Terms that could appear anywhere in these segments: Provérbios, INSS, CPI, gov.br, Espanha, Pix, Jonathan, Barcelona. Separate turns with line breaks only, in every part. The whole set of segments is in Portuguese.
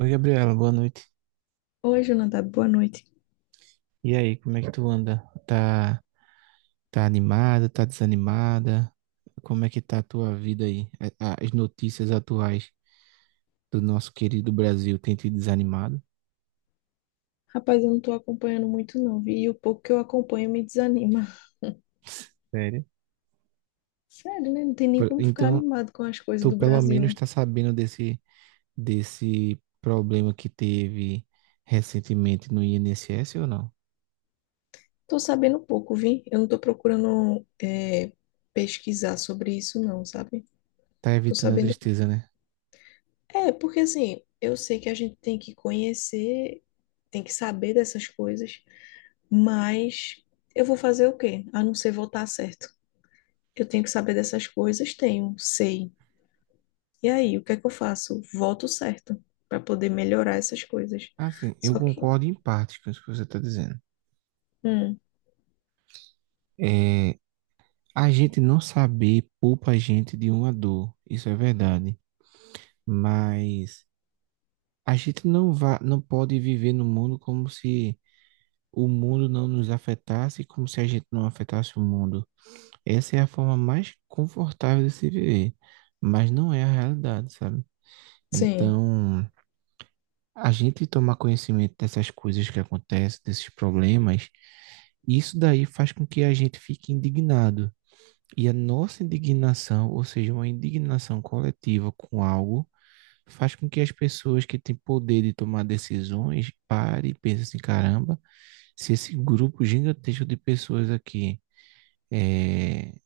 Oi, Gabriela, boa noite.
Oi, Jonathan, boa noite.
E aí, como é que tu anda? Tá, tá, animada, tá desanimada? Como é que tá a tua vida aí? As notícias atuais do nosso querido Brasil têm te desanimado?
Rapaz, eu não tô acompanhando muito não, vi? E o pouco que eu acompanho me desanima.
Sério?
Sério, né? Não tem nem como ficar
Então,
animado com as coisas
tu
do
pelo
Brasil,
menos
né?
tá sabendo desse problema que teve recentemente no INSS ou não?
Tô sabendo pouco, vi? Eu não tô procurando pesquisar sobre isso não, sabe?
Tá
Tô
evitando a
sabendo...
tristeza, né?
É, porque assim, eu sei que a gente tem que conhecer, tem que saber dessas coisas, mas eu vou fazer o quê? A não ser votar certo. Eu tenho que saber dessas coisas, tenho, sei. E aí, o que é que eu faço? Voto certo para poder melhorar essas coisas.
Assim, eu
Só que,
concordo em parte com isso que você tá dizendo.
hum,
É, A gente não saber poupa a gente de uma dor, isso é verdade, mas a gente não vai, não pode viver no mundo como se o mundo não nos afetasse, como se a gente não afetasse o mundo. Essa é a forma mais confortável de se viver, mas não é a realidade, sabe?
sim,
Então, a gente tomar conhecimento dessas coisas que acontecem, desses problemas, isso daí faz com que a gente fique indignado. E a nossa indignação, ou seja, uma indignação coletiva com algo, faz com que as pessoas que têm poder de tomar decisões parem e pensem assim, caramba, se esse grupo gigantesco de pessoas aqui está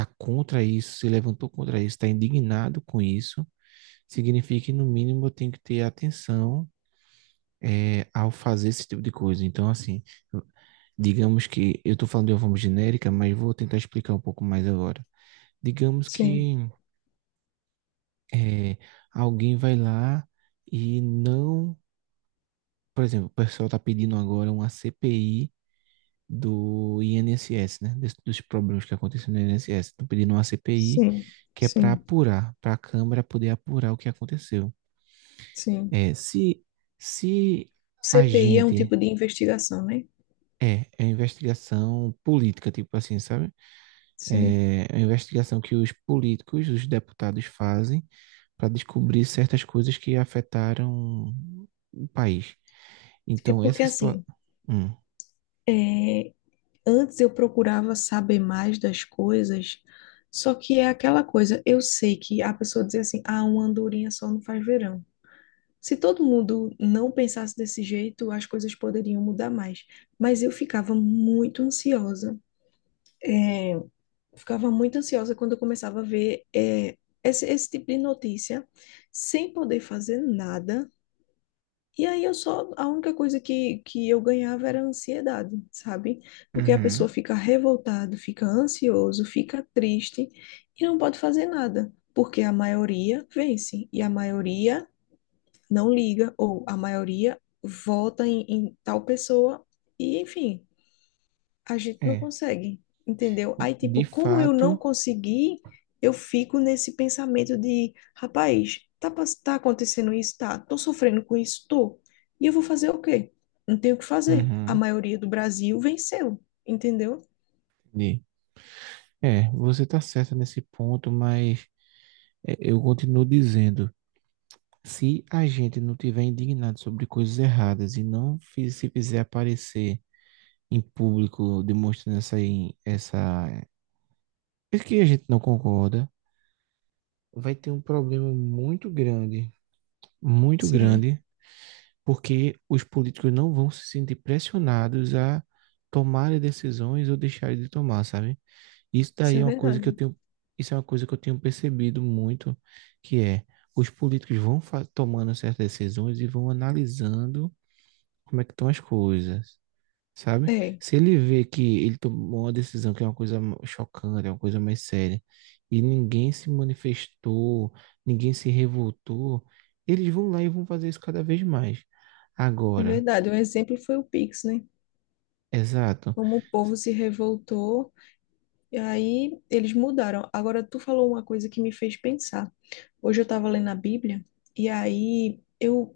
contra isso, se levantou contra isso, está indignado com isso, significa que no mínimo eu tenho que ter atenção ao fazer esse tipo de coisa. Então, assim, digamos que eu estou falando de uma forma genérica, mas vou tentar explicar um pouco mais agora. Digamos
sim,
que é, alguém vai lá e não, por exemplo, o pessoal está pedindo agora uma CPI do INSS, né? Dos problemas que aconteceram no INSS. Estão pedindo uma CPI
sim,
que é para
sim,
apurar, para a Câmara poder apurar o que aconteceu.
sim.
É, se a
CPI é um
gente
tipo de investigação, né?
é, é investigação política, tipo assim, sabe?
Sim.
É uma investigação que os políticos, os deputados fazem para descobrir certas coisas que afetaram o país.
É
Então,
porque
essa situação.
assim, é, antes eu procurava saber mais das coisas, só que é aquela coisa, eu sei que a pessoa diz assim, ah, uma andorinha só não faz verão. Se todo mundo não pensasse desse jeito, as coisas poderiam mudar mais. Mas eu ficava muito ansiosa. Eu ficava muito ansiosa quando eu começava a ver esse tipo de notícia, sem poder fazer nada. E aí eu só, a única coisa que eu ganhava era ansiedade, sabe? Porque a pessoa
Uhum.
fica revoltada, fica ansioso, fica triste e não pode fazer nada, porque a maioria vence e a maioria não liga, ou a maioria vota em tal pessoa, e enfim, a gente não
É,
consegue, entendeu? Aí,
de
tipo, como eu não
fato.
consegui, eu fico nesse pensamento de, rapaz, tá, tá acontecendo isso, tá? Tô sofrendo com isso, tô. E eu vou fazer o quê? Não tenho o que fazer. A
Uhum,
maioria do Brasil venceu, entendeu?
entendi. É, você está certa nesse ponto, mas eu continuo dizendo: se a gente não tiver indignado sobre coisas erradas e não se fizer aparecer em público demonstrando essa. É que a gente não concorda, vai ter um problema muito
Sim,
grande, porque os políticos não vão se sentir pressionados a tomarem decisões ou deixarem de tomar, sabe? Isso
isso
daí
é
é uma coisa que eu
verdade.
tenho, isso é uma coisa que eu tenho percebido muito, que é os políticos vão tomando certas decisões e vão analisando como é que estão as coisas, sabe?
É,
Se ele vê que ele tomou uma decisão que é uma coisa chocante, é uma coisa mais séria, e ninguém se manifestou, ninguém se revoltou, eles vão lá e vão fazer isso cada vez mais.
é
Agora,
verdade. Um exemplo foi o Pix, né?
exato.
Como o povo se revoltou. E aí eles mudaram. Agora tu falou uma coisa que me fez pensar. Hoje eu estava lendo a Bíblia e aí eu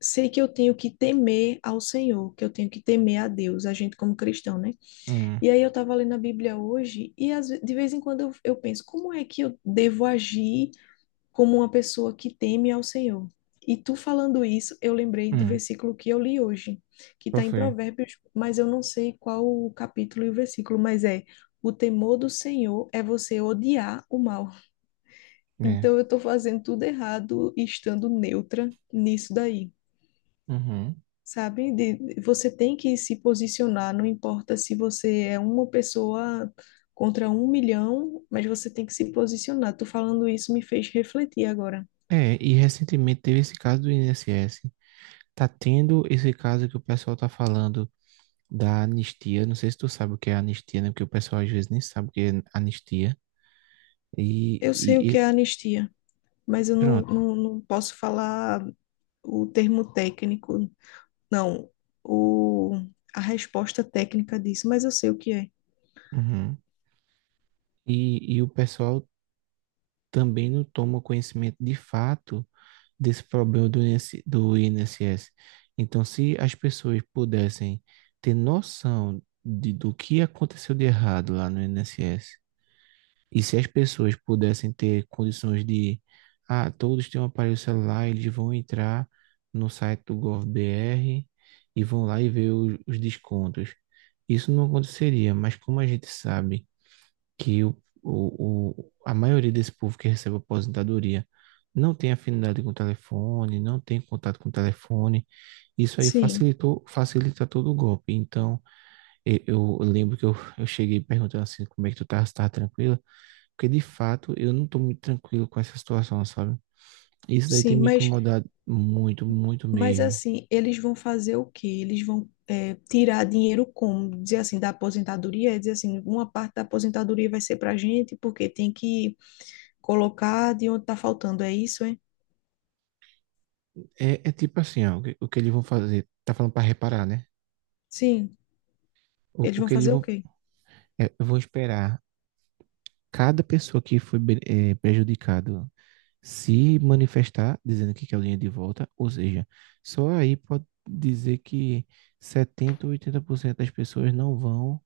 sei que eu tenho que temer ao Senhor, que eu tenho que temer a Deus, a gente como cristão, né?
Hum,
E aí eu estava lendo a Bíblia hoje e de vez em quando eu penso, como é que eu devo agir? Como uma pessoa que teme ao Senhor. E tu falando isso, eu lembrei do
hum,
versículo que eu li hoje, que
qual
está em
foi?
Provérbios, mas eu não sei qual o capítulo e o versículo, mas é: o temor do Senhor é você odiar o mal. Então
É.
eu estou fazendo tudo errado estando neutra nisso daí,
Uhum.
sabe? De, você tem que se posicionar, não importa se você é uma pessoa contra um milhão, mas você tem que se posicionar. Tô falando isso me fez refletir agora.
É, e recentemente teve esse caso do INSS. Tá tendo esse caso que o pessoal tá falando da anistia. Não sei se tu sabe o que é anistia, né? Porque o pessoal às vezes nem sabe o que é anistia. E,
Eu
e,
sei o que
e
é anistia, mas eu
pronto.
não posso falar o termo técnico. Não, o, a resposta técnica disso, mas eu sei o que é.
Uhum. E o pessoal também não toma conhecimento de fato desse problema do INSS. Então, se as pessoas pudessem ter noção de, do que aconteceu de errado lá no INSS, e se as pessoas pudessem ter condições de, ah, todos têm um aparelho celular, eles vão entrar no site do gov.br e vão lá e ver os descontos. Isso não aconteceria, mas como a gente sabe que a maioria desse povo que recebe aposentadoria não tem afinidade com o telefone, não tem contato com o telefone. Isso aí
Sim,
facilitou, facilita todo o golpe. Então, e- eu, lembro que eu cheguei perguntando assim, como é que tu tá, se tá tranquila? Porque, de fato, eu não tô muito tranquilo com essa situação, sabe? Isso daí tem
sim,
me incomodado muito, muito
mas
mesmo.
assim, eles vão fazer o quê? Eles vão tirar dinheiro como? Dizer assim, da aposentadoria, dizer assim, uma parte da aposentadoria vai ser pra gente, porque tem que colocar de onde tá faltando, é isso, hein?
É tipo assim, ó, o que eles vão fazer? Tá falando para reparar, né?
Sim, eles
O
vão
que eles
fazer o
vão...
quê?
é, eu vou esperar cada pessoa que foi prejudicado se manifestar dizendo que quer o dinheiro de volta, ou seja, só aí pode dizer que 70 ou 80% das pessoas não vão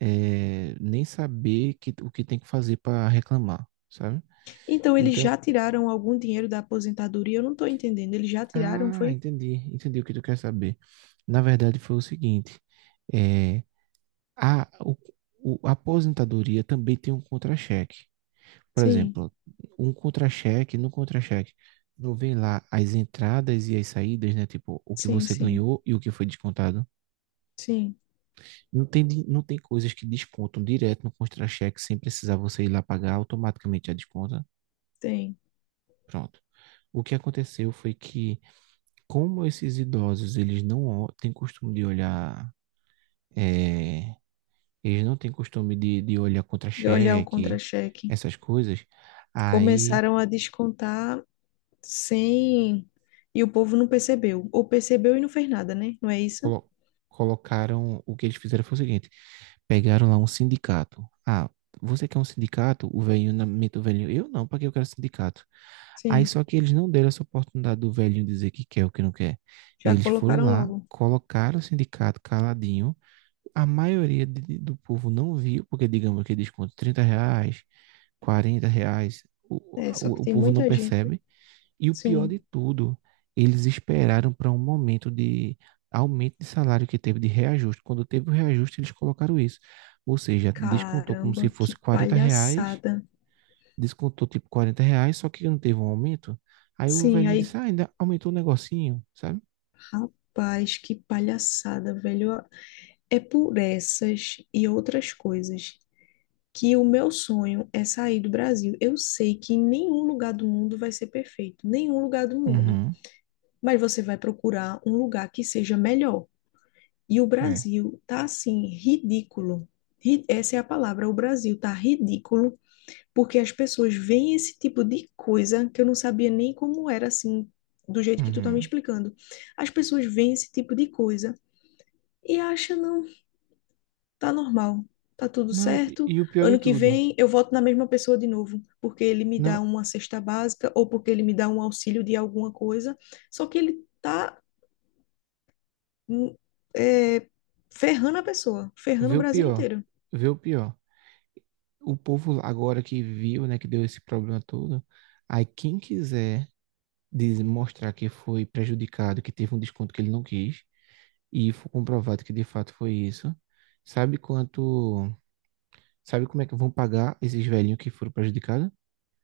nem saber o que tem que fazer para reclamar, sabe?
Então, eles já
Então,
tiraram algum dinheiro da aposentadoria? Eu não tô entendendo, eles já tiraram,
ah,
foi?
entendi o que tu quer saber. Na verdade, foi o seguinte, eh, a, o- a aposentadoria também tem um contra-cheque. Por
Sim,
exemplo, no contra-cheque, não vem lá as entradas e as saídas, né? Tipo, o que
sim,
você
sim,
ganhou e o que foi descontado.
sim,
Não tem, não tem coisas que descontam direto no contra-cheque sem precisar você ir lá pagar, automaticamente já desconta.
tem.
Pronto. O que aconteceu foi que, como esses idosos, eles não ó- têm costume de olhar, é, eles não têm costume de olhar
De olhar o
contra-cheque,
contra-cheque.
essas coisas, aí
Começaram a descontar sem. E o povo não percebeu. Ou percebeu e não fez nada, né? Não é isso?
colo- colocaram. O que eles fizeram foi o seguinte: pegaram lá um sindicato. Ah, você quer um sindicato? O velhinho, na mente do velhinho: eu não, para que eu quero sindicato? Aí
Sim.
só que eles não deram essa oportunidade do velhinho dizer que quer ou que não quer.
Já
Eles foram
colocaram
lá,
logo.
colocaram o sindicato caladinho. A maioria do povo não viu, porque digamos que desconto R$ 30, R$ 40, o,
É, só que
o
tem
povo não
muita gente.
percebe. E o pior de
Sim.
tudo, eles esperaram para um momento de aumento de salário que teve de reajuste. Quando teve o reajuste, eles colocaram isso. Ou seja, descontou como se
Caramba,
fosse
que
R$ 40,
palhaçada.
descontou tipo R$ 40, só que não teve um aumento. Aí o
Sim,
velhinho disse,
aí.
ah, ainda aumentou o negocinho, sabe?
Rapaz, que palhaçada, velho. É por essas e outras coisas que o meu sonho é sair do Brasil. Eu sei que nenhum lugar do mundo vai ser perfeito. Nenhum lugar do mundo.
Uhum,
Mas você vai procurar um lugar que seja melhor. E o
é.
Brasil tá assim, ridículo. Essa é a palavra, o Brasil tá ridículo, porque as pessoas veem esse tipo de coisa que eu não sabia nem como era assim, do jeito que tu tá me
Uhum.
explicando. As pessoas veem esse tipo de coisa e acham, não, tá normal, tá tudo
Não, e,
certo.
e o pior de
Ano que
tudo,
vem eu voto na mesma pessoa de novo, porque ele me dá
não,
uma cesta básica ou porque ele me dá um auxílio de alguma coisa. Só que ele tá hum, é, ferrando a pessoa, ferrando o
vê o
Brasil
pior,
inteiro.
vê o pior. O povo lá agora que viu, né, que deu esse problema todo, aí quem quiser de mostrar que foi prejudicado, que teve um desconto que ele não quis, e foi comprovado que de fato foi isso, sabe quanto, sabe como é que vão pagar esses velhinhos que foram prejudicados?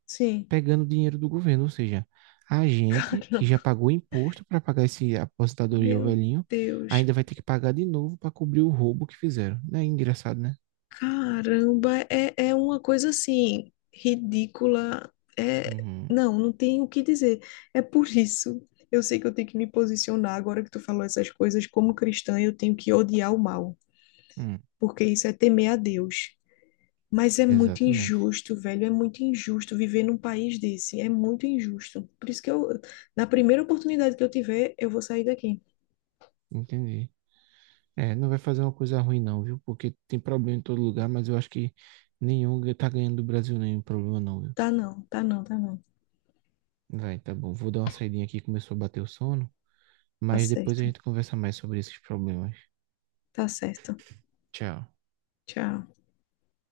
Sim,
Pegando dinheiro do governo, ou seja, a gente que já
caramba,
pagou imposto para pagar esse aposentadoria ao
meu
velhinho,
Deus,
ainda vai ter que pagar de novo para cobrir o roubo que fizeram. Não é engraçado, né?
caramba, é, é uma coisa assim, ridícula, é,
Uhum.
não, não tem o que dizer, é por isso, eu sei que eu tenho que me posicionar agora que tu falou essas coisas, como cristã eu tenho que odiar o mal,
Hum,
porque isso é temer a Deus. Mas é muito
exatamente.
injusto, velho, é muito injusto viver num país desse, é muito injusto. Por isso que eu, na primeira oportunidade que eu tiver, eu vou sair daqui.
Entendi. É, não vai fazer uma coisa ruim não, viu? Porque tem problema em todo lugar, mas eu acho que nenhum tá ganhando do Brasil, nenhum problema não, viu?
Tá não, tá não, tá não.
Vai, tá bom. Vou dar uma saidinha aqui, começou a bater o sono,
Tá
mas depois a
certo,
gente conversa mais sobre esses problemas.
tá certo.
Tchau.
Tchau.